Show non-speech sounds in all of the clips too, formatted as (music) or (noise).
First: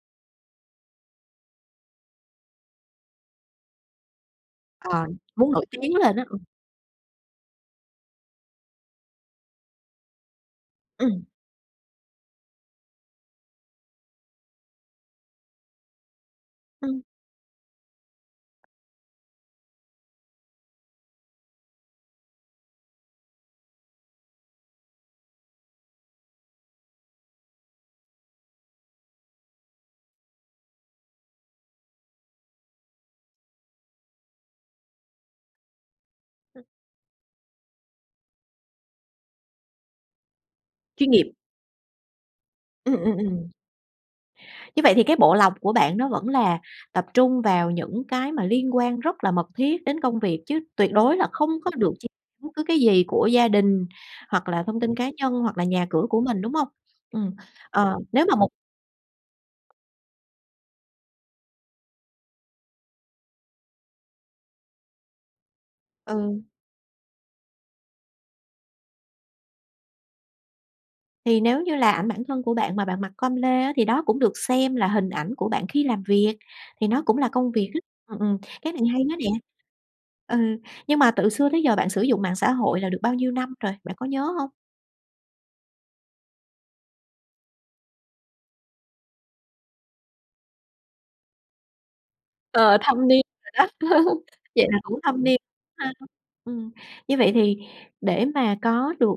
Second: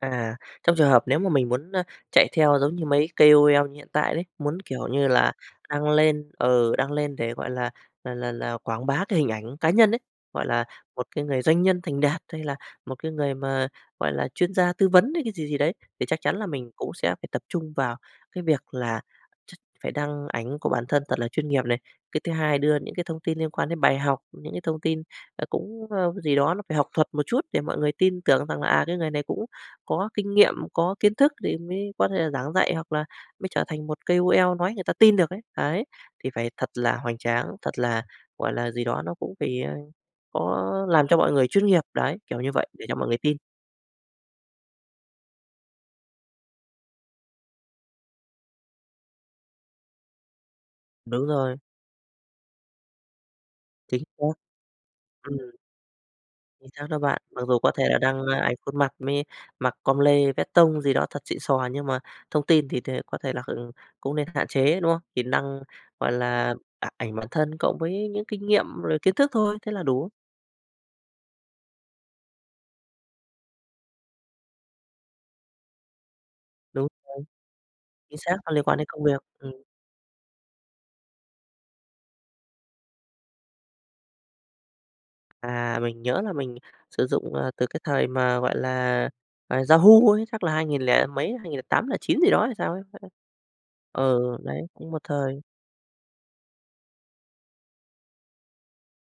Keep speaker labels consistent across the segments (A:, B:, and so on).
A: À. Trong trường hợp nếu mà mình muốn, a, chạy theo giống như mấy KOL như hiện tại đấy, muốn, kiểu
B: Ờ.
A: như là,
B: Muốn nổi
A: đăng
B: tiếng lên á,
A: lên,
B: ừm.
A: ừ, đăng lên để, gọi là là là là, quảng bá cái hình ảnh cá nhân ấy, gọi là, một
B: Ừm.
A: cái người doanh nhân thành đạt, hay là một cái người mà, gọi là, chuyên gia tư vấn hay cái gì gì đấy, thì chắc chắn là mình cũng
B: Ừm.
A: sẽ phải tập trung vào cái việc là ch phải đăng ảnh của bản thân thật là chuyên nghiệp này. Cái thứ hai đưa những cái thông tin liên quan đến bài học, những cái thông tin, ờ, cũng, ơ, cái gì đó nó phải học thuật một chút để mọi người tin tưởng rằng là, à, "Cái người này cũng có kinh nghiệm, có kiến thức thì mới có thể là giảng dạy, hoặc là mới trở thành một KOL" nói người ta tin được ấy. Đấy. Thì phải
B: Ừm.
A: thật là hoành tráng, thật là, gọi là, gì đó nó cũng phải, a, có làm
B: Chuyên
A: cho mọi
B: nghiệp.
A: người chuyên nghiệp. Đấy, kiểu như vậy để cho
B: Ừm,
A: mọi
B: ừm,
A: người tin.
B: ừm. Như vậy thì cái bộ lọc của bạn nó vẫn là tập trung vào những cái mà liên quan rất là mật thiết đến công việc, chứ tuyệt đối
A: Đúng
B: là không
A: rồi.
B: có được chia bất cứ cái gì của gia đình,
A: Chính xác.
B: hoặc là thông tin cá nhân,
A: Ừm.
B: hoặc là nhà cửa của mình, đúng hông?
A: Chính xác đó bạn,
B: Ừm,
A: mặc dù có thể
B: ờ,
A: là
B: nếu
A: đăng,
B: mà
A: a,
B: một
A: ảnh khuôn mặt mới mặc com lê, vét tông gì đó thật xịn xò, nhưng mà thông tin thì thì có thể là, ừm, cũng nên hạn chế, đúng không? Thì năng gọi
B: Ừ.
A: là, a ảnh bản thân cộng với những kinh nghiệm rồi kiến thức thôi, thế là đủ.
B: Thì nếu như là ảnh bản thân của bạn mà bạn mặc com lê á thì đó cũng được xem là hình ảnh của bạn khi làm việc,
A: Đúng
B: thì nó
A: rồi.
B: cũng là công việc á.
A: Chính
B: Ừm,
A: xác,
B: ừm,
A: nó liên
B: cái
A: quan
B: này
A: đến
B: hay
A: công
B: đó
A: việc.
B: nè.
A: Ừm.
B: Ừ, nhưng mà tự xưa tới giờ bạn sử dụng mạng xã hội là được bao nhiêu năm rồi, bạn có nhớ hông?
A: À, mình nhớ là mình sử dụng, à, từ cái thời mà, gọi là, à, Yahoo ấy, chắc là hai nghìn lẻ mấy, 2008-2009 gì đó hay sao
B: Ờ,
A: ấy,
B: thâm
A: đấy.
B: niên rồi đó. (chuckles)
A: Ừ, đấy,
B: Vậy là
A: cũng
B: cũng
A: một
B: thâm niên
A: thời.
B: ha. Ừm, như vậy thì để mà có được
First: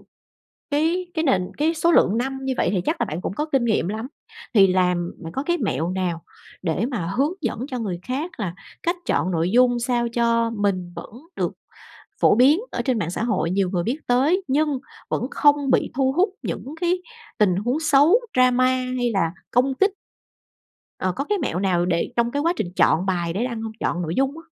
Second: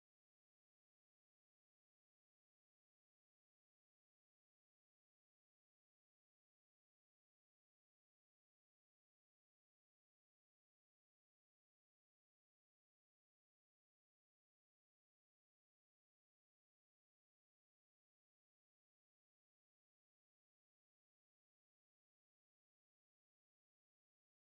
B: cái cái nền cái số lượng năm như vậy thì chắc là bạn cũng có kinh nghiệm lắm. Thì làm bạn có cái mẹo nào để mà hướng dẫn cho người khác là cách chọn nội dung sao cho mình vẫn được phổ biến ở trên mạng xã hội, nhiều người biết tới, nhưng vẫn không bị thu hút những cái tình huống xấu, drama, hay là công kích? Ờ, có cái mẹo nào để trong cái quá trình chọn bài để đăng hông? Chọn nội dung á.